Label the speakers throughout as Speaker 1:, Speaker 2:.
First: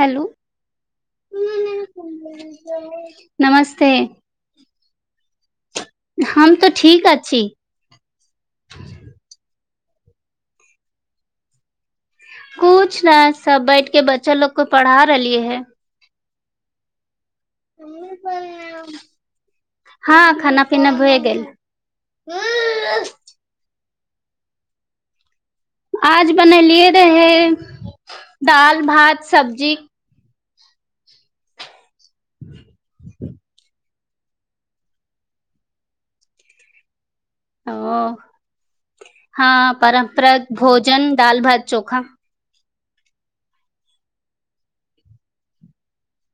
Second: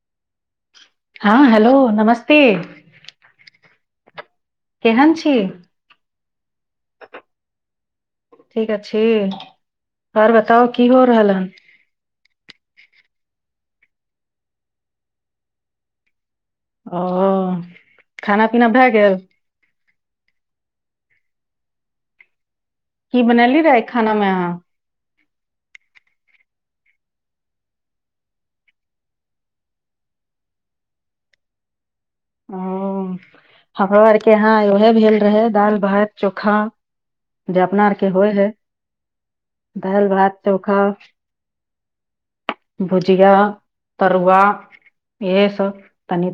Speaker 1: hello
Speaker 2: हाँ hello नमस्ते
Speaker 1: -ते
Speaker 2: केहन छी
Speaker 1: हम तो ठीक अछि
Speaker 2: ठीक अछि आओर बताउ की हो रहल‌ हन
Speaker 1: कुछ नै सब बैठ के बच्चा लोक के पढ़ा रहलियै हें
Speaker 2: अ-
Speaker 1: हाँ खाना पीना भेए गेल
Speaker 2: की बनैलि रहै खाना मे अहाँ
Speaker 1: आज बनैलियै रहै दाल भात सब्जी
Speaker 2: हँ-हमरो आर के यहाँ ओहे भेल रहै दाल भात चोखा जे
Speaker 1: अ
Speaker 2: अपना आर के होइ है
Speaker 1: हँ
Speaker 2: दालि भात
Speaker 1: परहत्रक भोजन दाल भात चोखा
Speaker 2: भूजीया तरूआ इहे सब तनि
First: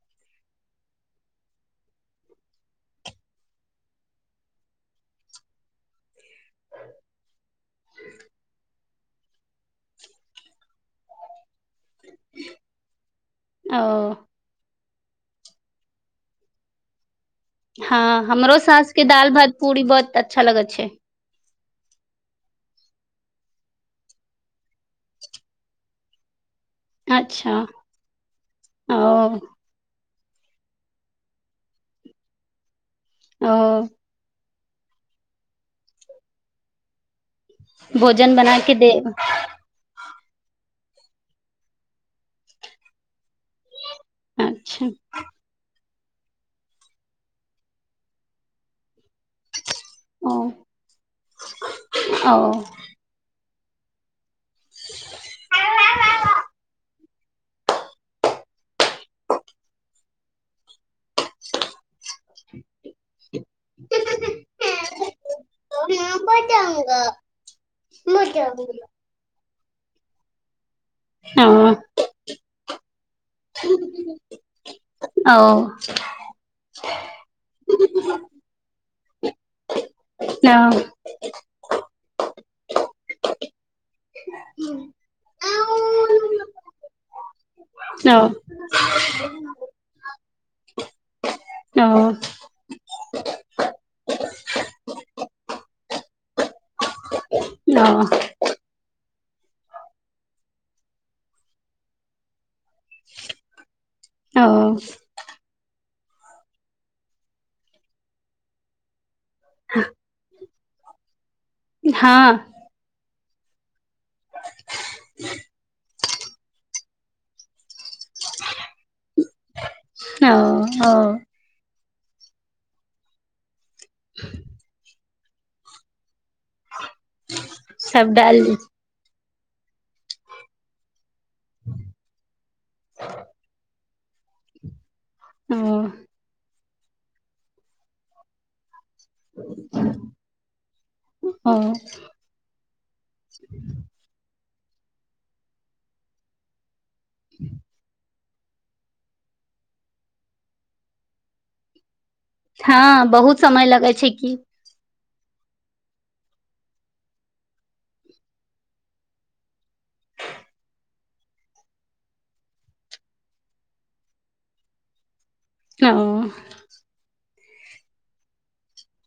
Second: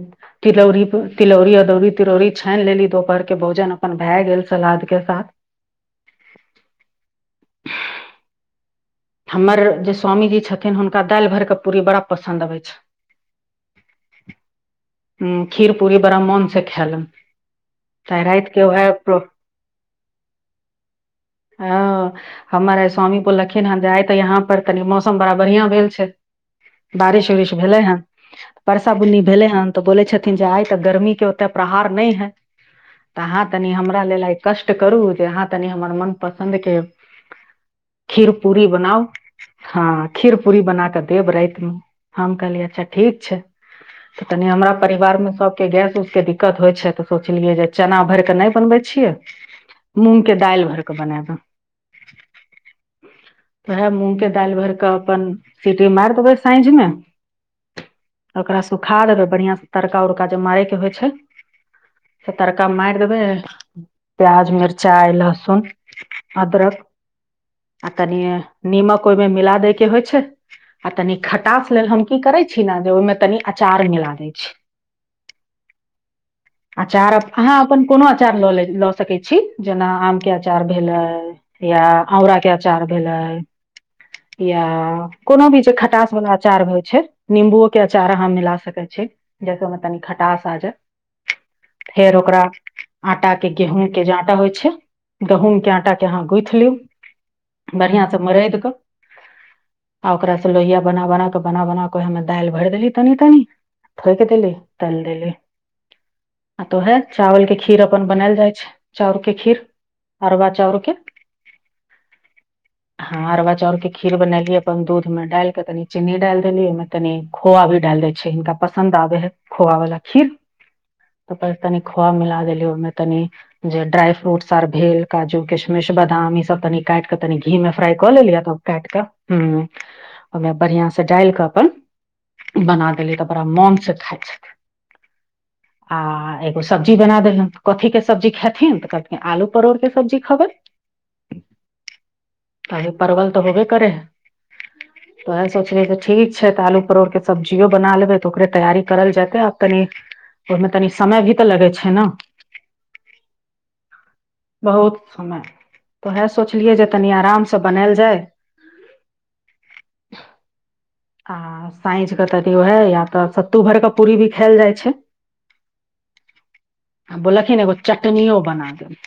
Speaker 2: तिलौरी तिलौरी अदौरी तिलौरी छेन लेली ओकर आर के भोजन भाए गेल सलाद के साथ हमर जे स्वामीजी छथिन हुनका दालि भरिके पूरी बड़ा पसन्द आबै
Speaker 1: ओ
Speaker 2: छै हूँ खीर पूरी बड़ा मोन सँ खेलैन
Speaker 1: हाँ हमरो सास के दाल भात पुरी बहुत अच्छा लगै छै
Speaker 2: आ हमर आइ स्वामी बोलखिं हन आइ त यहाँ पर तनि मौसम बड़ा बढ़िया भेल छै बारिश उड़ीस
Speaker 1: अच्छा
Speaker 2: भेलै हन वर्षा
Speaker 1: ओ
Speaker 2: बूंदी भेल हन त बोलै छथि आइ त गर्मी के ओत्ते प्रहार नै है तऽ अहाँ
Speaker 1: ओ
Speaker 2: तनी हमरा लेल आइ कष्ट करू जे अहाँ तनि हमर मनपसन्दके
Speaker 1: भोजन बनाके
Speaker 2: बनाउ हँ हँ खीर पूरी बना कऽ देब राति मे हम कहलियै अच्छा ठीक छै तऽ कनि हमरा
Speaker 1: अच्छा
Speaker 2: परिवार मे सबके गैस उस के दिक्कत होइ छै तऽ सोचलियै जे चना भरि कऽ नहि बनबै छियै मूँग के
Speaker 1: ओ
Speaker 2: दालि भर कऽ बना दें
Speaker 1: ओ
Speaker 2: वएह मूंग के दालि भरिके अपन सीटी मारि देबै साँझ मे ओकरा सुखा देबे बढ़ियाँ से तड़का उड़का जे मारे के होइ छै से तड़का मारि देबै प्याज मिरचाइ लहसुन अदरक तनिये नीमक ओइमे मिला देैके होइ छै आ तनी
Speaker 1: ओ
Speaker 2: खटास
Speaker 1: ओ
Speaker 2: लेल हम की करै छी ने जे ओहिमे तनी अचार मिला दै छी
Speaker 1: ओ
Speaker 2: आचार हँ अपन कोनो अचार लऽ लेली- ल सकै छी जेना आम के अचार
Speaker 1: ओ
Speaker 2: भेलै या ओंरा के आचार भेलै या कोनो भी जे खट्टास वला अचार होइ छै नींबुओ के अचार अहाँ मिला सकै छी जैसे ओहि मे तनि खट्टास आ जाय फेर
Speaker 1: ओ
Speaker 2: ओकरा अंटा के गेहूं के जे अंटा होइ छै गेहूंम के अंटा के अहाँ गूथ लूँ बढ़ियाँ सँ मरैदक आओकर सँ लौया बना बना क बना बना क ओहि मे दालि भरि देली तनि ठोक
Speaker 1: ओ
Speaker 2: देली
Speaker 1: ओ
Speaker 2: तएल देली आ त ओहे चावल के खीर अपन बनाएल जाइ छै चाउर के खीर अरबा चाउर के
Speaker 1: हाँ
Speaker 2: हाँ अरबा चाउर के खीर बनएली अपन दूध मे डाली के तनी चिनी डाएल देली ओइमे तनी खोआ भी डालि दैय छियै हिनका पसन्द आबै हइ ख़ौआ वला खीर
Speaker 1: ओ
Speaker 2: ओ पर तनिक खोवा मिला देली ओहि मे तनि जे ड्राई फूट आर भेल काजु किसमिस बदाम इ सब त तनी घी फ्राई क
Speaker 1: सब
Speaker 2: लेली
Speaker 1: डाल
Speaker 2: अगब काटि क हूँ ओमे बढ़ियाँ सँ त डालि क अपन बना देली त बड़ा मन सँ खाइ छथि
Speaker 1: ओ
Speaker 2: आ एक- ओ सब्जी बना देलक कथि क सब्जी खेथिन आलू परोड़ के सब्जी
Speaker 1: ओ
Speaker 2: खेबैय परवल त होबे करै हइ ओहा सोचली जे ठीक छै आलू परोड़ के सब्जीयो बना लेबै ओकरे तैयारी करल जेतै आ तनि ओहिमे तनि समय भी त लगै छै न
Speaker 1: हाँ बहुत समय लगै छै की
Speaker 2: हमे ओहा सोचलियै जे तनि अराम स बनाएल जाय आ साँझिक त उहा या त सत्तू भरिक भी पूरी खाएल जाइ छै
Speaker 1: हँ
Speaker 2: आ बोललखिन एगो चटनीयो बना देबै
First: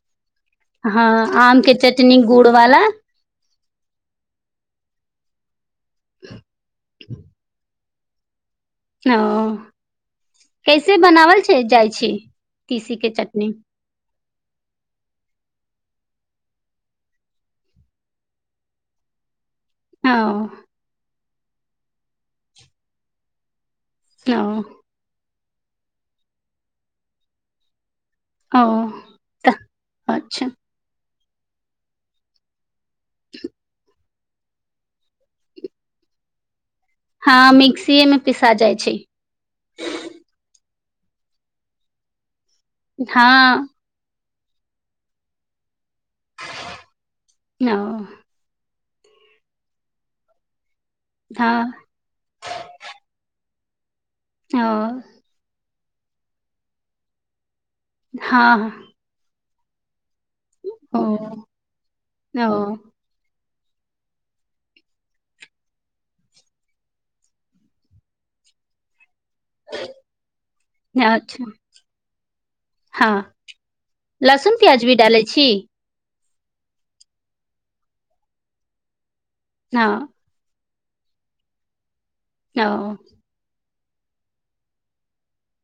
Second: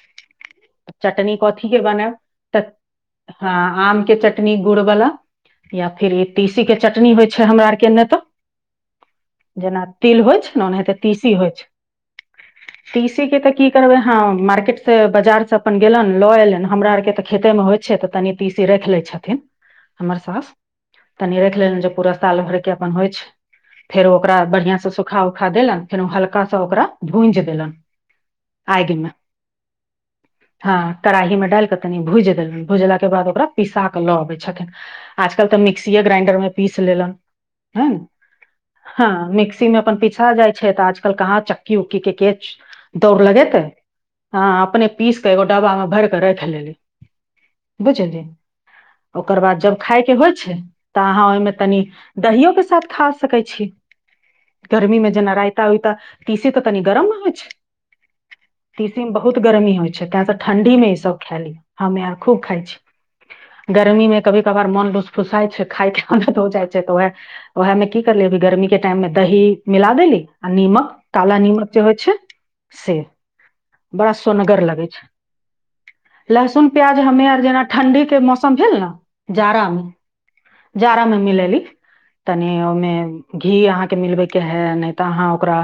Speaker 1: हँ आम के चटनी गुड़
Speaker 2: तऽ
Speaker 1: वला
Speaker 2: हँ आम के चटनी गुड़ वला या फिर ई तीसी के चटनी होइ छै हमरा आर के एने तऽ
Speaker 1: ओ
Speaker 2: जेना तिल होइ छै ने ओनाहिते
Speaker 1: कैसे
Speaker 2: तीसी
Speaker 1: बनावल
Speaker 2: होइ छै
Speaker 1: जाइ छी
Speaker 2: तीसी के तऽ की करबै हम मार्केट से बाजार स अपन गेलन लऽ एलन हमरा आर के तऽ खेते मे होइ छै तऽ तनि तीसी राखि लै छथिन
Speaker 1: ओ
Speaker 2: हमर साउस तनि राखि लेलहूँ जे पूरा साल भरिके अपन होइ छै फेर ओकरा
Speaker 1: ओ
Speaker 2: बढ़ियाँ स सुखाउ सूखा देलन फेर ओ हल्का सा ओकरा भूजि देलन
Speaker 1: ओ
Speaker 2: आगि मे
Speaker 1: तऽ अच्छा
Speaker 2: हँ कराही मे डालि क कनि भूजी देलहुँ भुजला के बाद ओकरा पीसा कऽ लऽ आबै छथिन आज कल्ह त मिक्सीए ग्राइंडर मे पिस लेलन
Speaker 1: हँ
Speaker 2: ऐंय
Speaker 1: मिक्सीए मे पिसा जाइ छै
Speaker 2: हँ मिक्सी अपन पिसा जायत छै आज कल कहाँ चक्की उक्की के केछ - दौड़ लगेतै
Speaker 1: हँ
Speaker 2: हाँ अपने पीसक एकगो डब्बा मे भरि क राखि
Speaker 1: ओ
Speaker 2: बुझली ओकर बाद जब खाई के होइ छै त अहाँ ओहि मे
Speaker 1: हँ
Speaker 2: तनि दहीयो के साथ खा सकै छी
Speaker 1: ओ
Speaker 2: गर्मीमे जना रायता उइ- त तीसी त कनि गर्म न होइ छै
Speaker 1: हाँ
Speaker 2: त गरमी होइ छै तें त ठंडी मे इ सब खाए ली हमे आर खूब
Speaker 1: ओ
Speaker 2: खाइ छी गर्मी मे कभी कभार मन लुसफूसाइ छै खाइ के मन हो जाइत छै त ओहा ओहा मे की करलियै गर्मी के टाइम मे दही मिला देली आ निमक काला
Speaker 1: अच्छा
Speaker 2: निमक जे होइ छै से
Speaker 1: हँ
Speaker 2: बड़ा
Speaker 1: लहसुन
Speaker 2: सोनगर लागै
Speaker 1: प्याज भी डालै छी
Speaker 2: छै लहसुन प्याज हमे आर जना ठंडी के मौसम भेल न जाड़ा
Speaker 1: हँ
Speaker 2: मे जाड़ा मे मिलेली तनि
Speaker 1: ओ
Speaker 2: ओइ मे घी अहांँक के मिलबै के है नहि तऽ आहांँ ओकरा‌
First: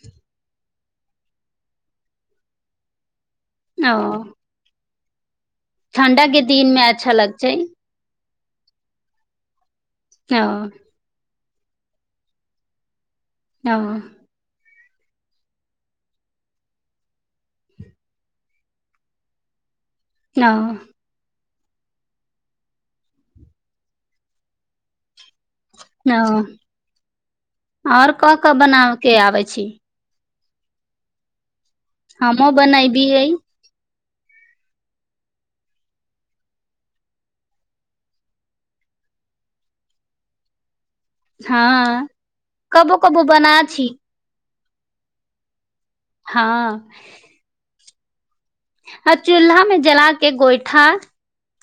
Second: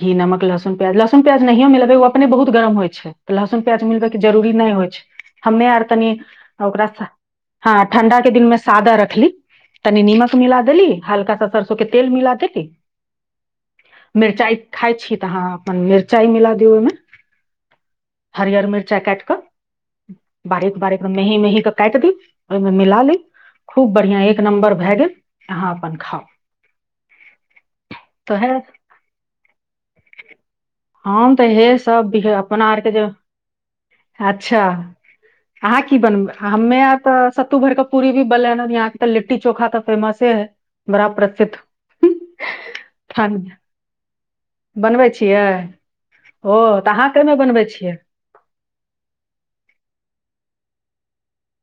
Speaker 2: घी नमक लहसुन प्याज लहसुन प्याज नहियो मिलेबै ओ अपने बहुत गरम होइ छै लहसुन प्याज मिलबै
Speaker 1: ओ
Speaker 2: के जरुरी नहि होइ [inaudible] हमे अर‌ तनी
Speaker 1: ठंडा के दिन मे
Speaker 2: ओकरा‌ सऽ
Speaker 1: अच्छा लगतै
Speaker 2: हंँ ठंडा के दिन मे सादा रखली तनि निमक
Speaker 1: ओ
Speaker 2: मिला देली हल्का सा सरसों के तेल मिला देली
Speaker 1: ओ
Speaker 2: मिर्चाय खाय छी‌ तऽ अहाँ अपन मिरचाय मिला दियौ ओइ मे हरियर मिरचाय काइट कऽ
Speaker 1: ओ
Speaker 2: बारीक बारीक मेहीं मेहीं क काइट दियो ओइ मे मिला ली‌ खूब बढ़ियाँ एक नंबर भऽ गेल अहाँ अपन खाउ
Speaker 1: हंँ आओर
Speaker 2: तऽ
Speaker 1: क-क
Speaker 2: हे
Speaker 1: बनाबै के आबै छी
Speaker 2: हम तऽ इहे स
Speaker 1: हमहुँ बनैबियै
Speaker 2: अच्छा अहांँ की बनबै हमे आर तऽ सत्तू भरि क पूरी भी‌ बनलैहन यहाँ के लिट्टी चोखा तऽ फेमसे हइ
Speaker 1: हंँ कबो कबो
Speaker 2: ठण्ड
Speaker 1: बना छी
Speaker 2: बनबै छियै
Speaker 1: हँ
Speaker 2: ओ तऽ अहांँ कैय मे बनबै छियै
Speaker 1: आ चुल्हा मे‌ जलाके गोइठा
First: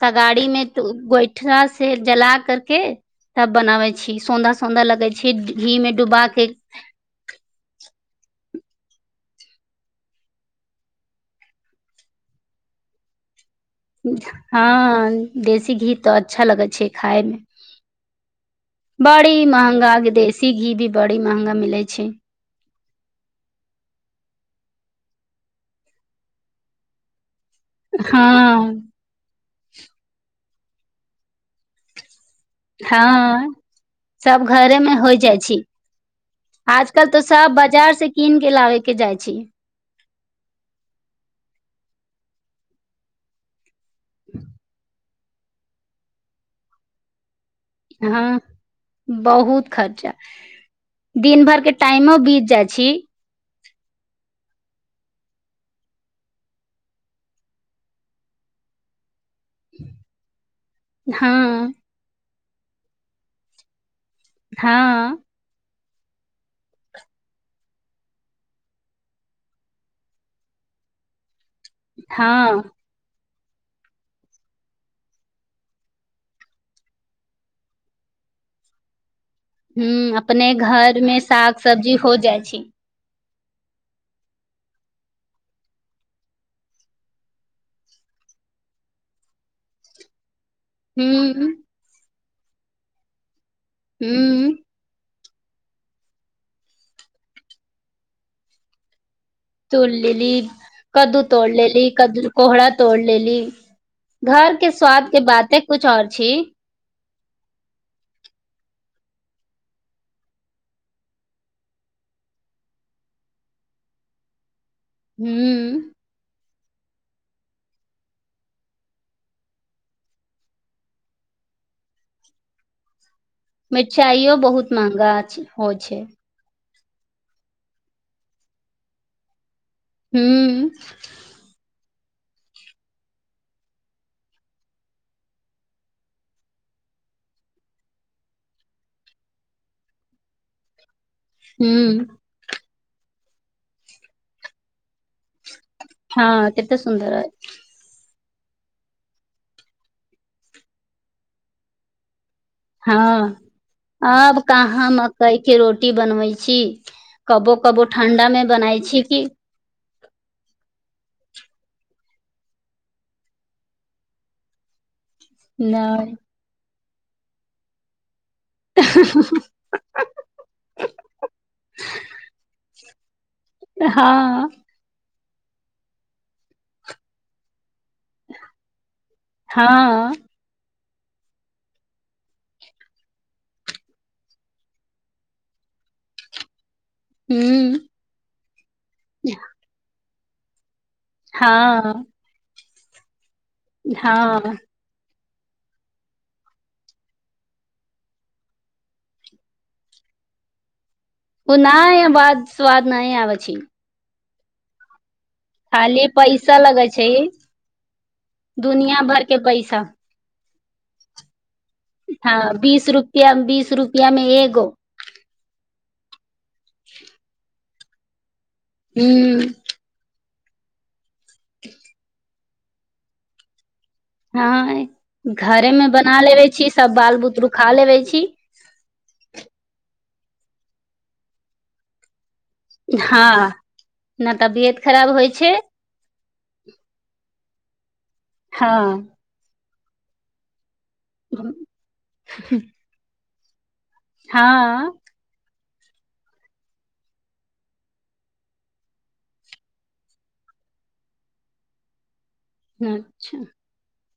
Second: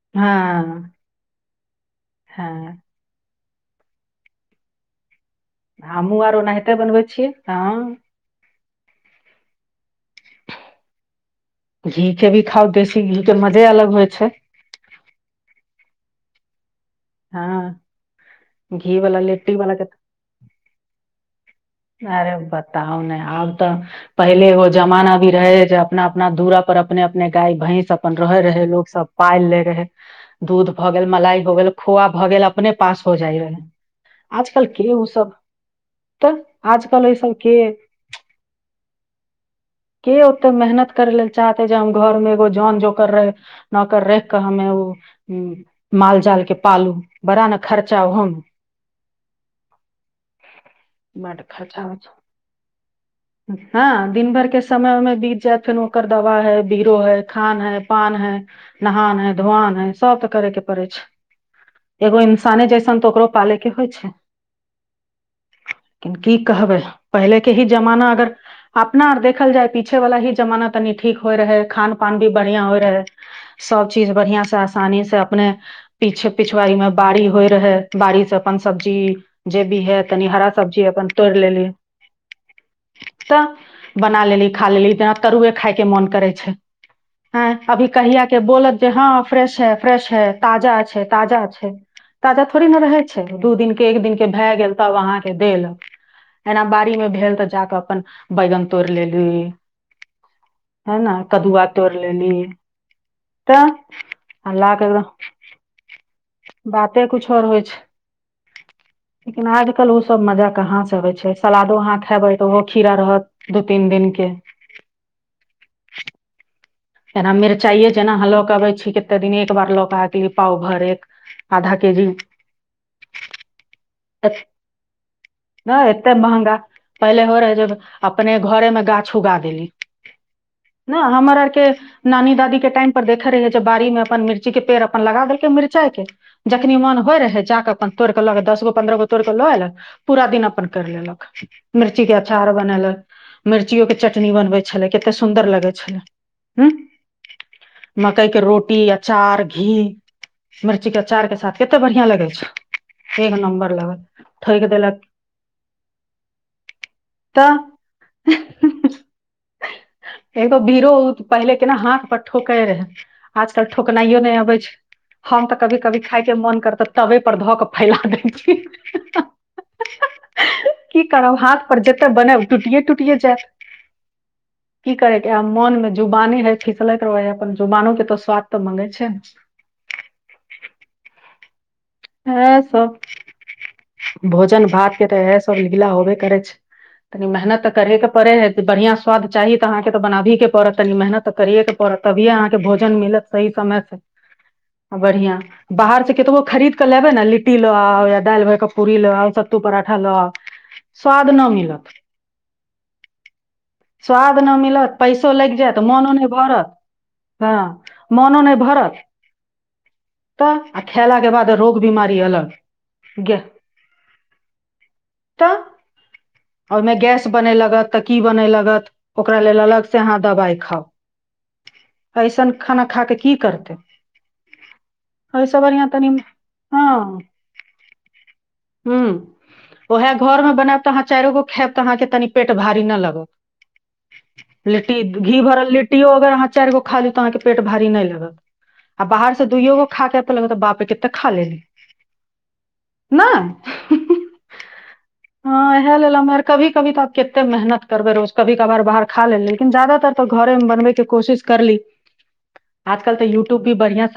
Speaker 1: तगारी मे
Speaker 2: हँ
Speaker 1: गोइठा से जला
Speaker 2: हँ
Speaker 1: करके तब बनाबै छी सुंदर सुंदर लगै छै घी मे
Speaker 2: हमहुँ
Speaker 1: डुबा
Speaker 2: आर
Speaker 1: के
Speaker 2: ओनाहिंते बनबै छियै हंँ घी के भी खाउ देसी घी के म-
Speaker 1: हंँ देसी घी तऽ अच्छा लगै छै खाय मे
Speaker 2: हँ घी वाला
Speaker 1: बड़ी
Speaker 2: लिट्टी वाला के
Speaker 1: महंगा देसी घी भी बड़ी महंगा मिलै छै
Speaker 2: अरे बा- बताउ ने आब तऽ पहिले ओ जमाना भी रहैय जे अपना अपना दूराऽ पर अपने अपने गाय भैंस अपन रहै रहे
Speaker 1: हँ
Speaker 2: लोक सब पाइल लै रहै दूध भ गेल मलाई भ गेल खोआ भ गेल अपने पास हो जाइ
Speaker 1: हँ
Speaker 2: हइ
Speaker 1: सब
Speaker 2: आजकल
Speaker 1: घरे
Speaker 2: के
Speaker 1: मे
Speaker 2: उ
Speaker 1: होइ
Speaker 2: सब
Speaker 1: जाइ छी
Speaker 2: तऽ आजकल ओइ
Speaker 1: तऽ
Speaker 2: सब के
Speaker 1: बाजार से कीन के लाबे के जाइ छी
Speaker 2: के ओत्ते मेहनत केरैलेल चाहतै जे हम घर मे एगो जौन जोकर रहै नौकर रखि क हमे उ हूँ माल-जाल के पालू बड़ा न
Speaker 1: हाँ बहुत खर्चा दिन
Speaker 2: बड
Speaker 1: दिन भर के टाइमो बीत जाइ छी
Speaker 2: हाँ दिन भर के समय मे ओमे बीत जायत फेर ओकर दवाई हइ बिरो हइ खान हइ पान हइ नहान हइ धोआन हइ सब त करै के परै
Speaker 1: हँ
Speaker 2: छै एगो इन- -सान जैसन तऽ ओकरो पालै के होइ छै
Speaker 1: हाँ
Speaker 2: [unintelligible] की कहबै हम पहिले के ही जमाना अगर अपना आर देखल जाइ पीछे वला ही जमाना तनिक ठीक होइ रहै खान पान भी
Speaker 1: हँ
Speaker 2: बढ़ियाँ होइ रहै सब चीज बढ़ियाँ से आसनी से अपने पीछ पीछवाड़ी मे बारि होइ रहै बारि से अपन सब्जी जे भी है
Speaker 1: ह
Speaker 2: तनि हरा
Speaker 1: अपने
Speaker 2: सब्जी
Speaker 1: घर
Speaker 2: अपन
Speaker 1: मे साग सब्जी होइ जाइ छै
Speaker 2: त बना लेली खा लेली जना तरुआ खाइ क मोन करै छै ऐं अभी कहिया के बोलत जे हाँ फ्रेश है फ्रेश है ताजा छै ताजा
Speaker 1: हूँ
Speaker 2: छै ताजा थोड़ी न रहै छै दू दिन के एक दिन
Speaker 1: हूँ
Speaker 2: भए गेल तब अहाँ के देलक एना बारी भेल त जा क अपन बैगन तोड़ लेल
Speaker 1: तोड़ लेली कद्दू
Speaker 2: ने
Speaker 1: तोड़
Speaker 2: कदुआ
Speaker 1: लेली
Speaker 2: तोड़ि
Speaker 1: कद्दू कोहरा तोड़ लेली
Speaker 2: तऽ
Speaker 1: घर के स्वाद के बातें कुछ आओर छै
Speaker 2: नै कुछ आओर होइ छै लेकिन आज कल वो सब मजा कहाँ जे छै सलादो अहाँ खेबैय ओहो खीरा रहत दू तीन दिन के
Speaker 1: हूँ
Speaker 2: जेना मिर्चायै जेना अहाँ ल कऽ आबै छी एक बार ल कऽ आ गेली पाउ भर एक आधा के जी
Speaker 1: मिर्चाइयौ बहुत मंहगा छै होइ
Speaker 2: एतना
Speaker 1: छै
Speaker 2: एते महंगा पहिले होइ रहै अपने घर मे गाछ उगा देली
Speaker 1: हूँ
Speaker 2: ने हमर आर के नानी दादी के टाइम पर देखै रहियै जब बाड़ी मे मिर्ची के पेड़ अपन लगा देलकै मिर्चा के जखनी मन होइ रहै जा कऽ अपन तोड़ ल कऽ दसगो पंद्रहगो तोड़ क लएलक पुरा दिन अपन कर लेलक मिर्ची
Speaker 1: हूँ
Speaker 2: के अचार बनेलक मिर्चीयो के चटनी बनबै छलै कत्ते सुन- -दर लगै
Speaker 1: हँ
Speaker 2: छलैय
Speaker 1: कते सुंदर आएल छै
Speaker 2: मकइ के रोटी अचार घी मिरची के अचार के साथे त बढ़ियाँ लगै छै एक
Speaker 1: हंँ
Speaker 2: नम्बर लगल
Speaker 1: आब
Speaker 2: ठोक
Speaker 1: कहाँ
Speaker 2: देलक
Speaker 1: मकइ के रोटी बनबै छी कबो
Speaker 2: तऽ
Speaker 1: कबो ठंडा मे बनै छी की
Speaker 2: एगो भीड़ो पहिले केना हाथ पर ठोकै रहै आजकल ठोकनायौ नै अबै छै हम तऽ कभी कभी
Speaker 1: नहि
Speaker 2: खाइ के मन करतऽ तबे पर धऽ कऽ फैला दै छी की करब हाथ पर जते बनायब टूटिये टूटिये जायत
Speaker 1: हँ
Speaker 2: की करै या मनमे जुबानी नै फिसलैय त ओहए अपन ज- जुबानो के त स्वाद तऽ मंगै छै
Speaker 1: हँ
Speaker 2: इहाए सब भोजन भात के तऽ इहाए सब लीला होबे करै छै तनि मेहनत तऽ
Speaker 1: हूँ
Speaker 2: करहै के परै हइ बढ़ियाँ स्वाद चाही तऽ अहांँ के त बनाभही के पड़त तनि मेहनत त करयै के पड़त
Speaker 1: हँ
Speaker 2: तभीये अहाँके त भोजन मिलत सही समय स
Speaker 1: हँ
Speaker 2: आ बढ़ियाँ बाहर से कतबो खरीद कऽ लेबै न लिट्टी लऽ आउ या दालि भरि क पूरी लऽ आउ सत्तू पराठा लऽ आउ स्वाद न
Speaker 1: ओ
Speaker 2: मिलत
Speaker 1: नहि बाद स्वाद नहि आबै छी
Speaker 2: स्वाद न मिलत पैसो लगि
Speaker 1: खाली पैसा लगे छै
Speaker 2: हँ मोनो नहि भरत
Speaker 1: दुनिया भर के पैसा
Speaker 2: तऽ आ खेला के बाद रोग बीमारी अलग
Speaker 1: हंँ बीस रुपया
Speaker 2: गे
Speaker 1: बीस रुपया मे एगो
Speaker 2: ओहि मे गैस बनै लगत तऽ की बनैलक गत ओकर
Speaker 1: हूँ
Speaker 2: लेल अलग से अहाँ दवाई खाउ
Speaker 1: [inaudible]
Speaker 2: ऐसन खाना खा कऽ की करतै
Speaker 1: हँय
Speaker 2: एहिसँ
Speaker 1: घरे मे
Speaker 2: बढ़िआँ तनि
Speaker 1: बना लेबे छी सब बाल बुतरु खा लेबे छी
Speaker 2: हूँ उएह घर मे बनायब तऽ अहांँ चारियो गो खाएब‌ तऽ आहाँ के तनी पेट भारी न‌ लगत
Speaker 1: हँ न तबियत
Speaker 2: लिट्टी
Speaker 1: खराब होइ
Speaker 2: घी
Speaker 1: छै
Speaker 2: भरल लिट्टीयो अगर आहाँ चाइर गो खा‌ ली तऽ आहांँके पेट भारी नहि लग आ
Speaker 1: हँ
Speaker 2: बाहर से दूइयोगो खा कऽ एते लगत बाप रे क
Speaker 1: [unintelligible]
Speaker 2: नहि
Speaker 1: हँ
Speaker 2: ह खाय लेलौं मगर कभी कभी तऽ आब कते मेहनत करबै रोज कभी कभार बाहर खा लेली लेकिन ज्यादातर तऽ घरेमे बनबैके कोशिश करली आजकल तऽ
Speaker 1: अच्छा
Speaker 2: यूट्यूब भी बढ़ियां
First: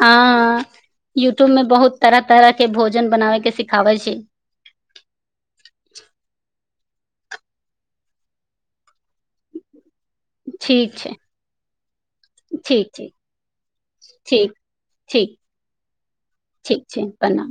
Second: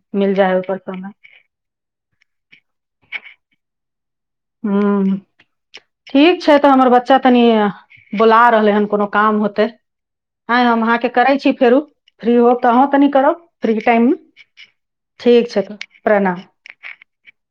Speaker 1: हँ यूट्यूब में बहुत तरह तरह के भोजन बनाबे के सिखाबे छै
Speaker 2: ह ठीक छै तऽ हमर बच्चा तनि बुला रहलै हन कोनो काम होतै आँय हम
Speaker 1: ठीक
Speaker 2: अहाँके
Speaker 1: छै
Speaker 2: करै छी फेरो फ्री होब तऽ अहूँ
Speaker 1: ठीक छै
Speaker 2: कनि करब फ्री
Speaker 1: ठीक
Speaker 2: टाइममे ठीक छै तऽ प्रणाम
Speaker 1: ठीक छै प्रणाम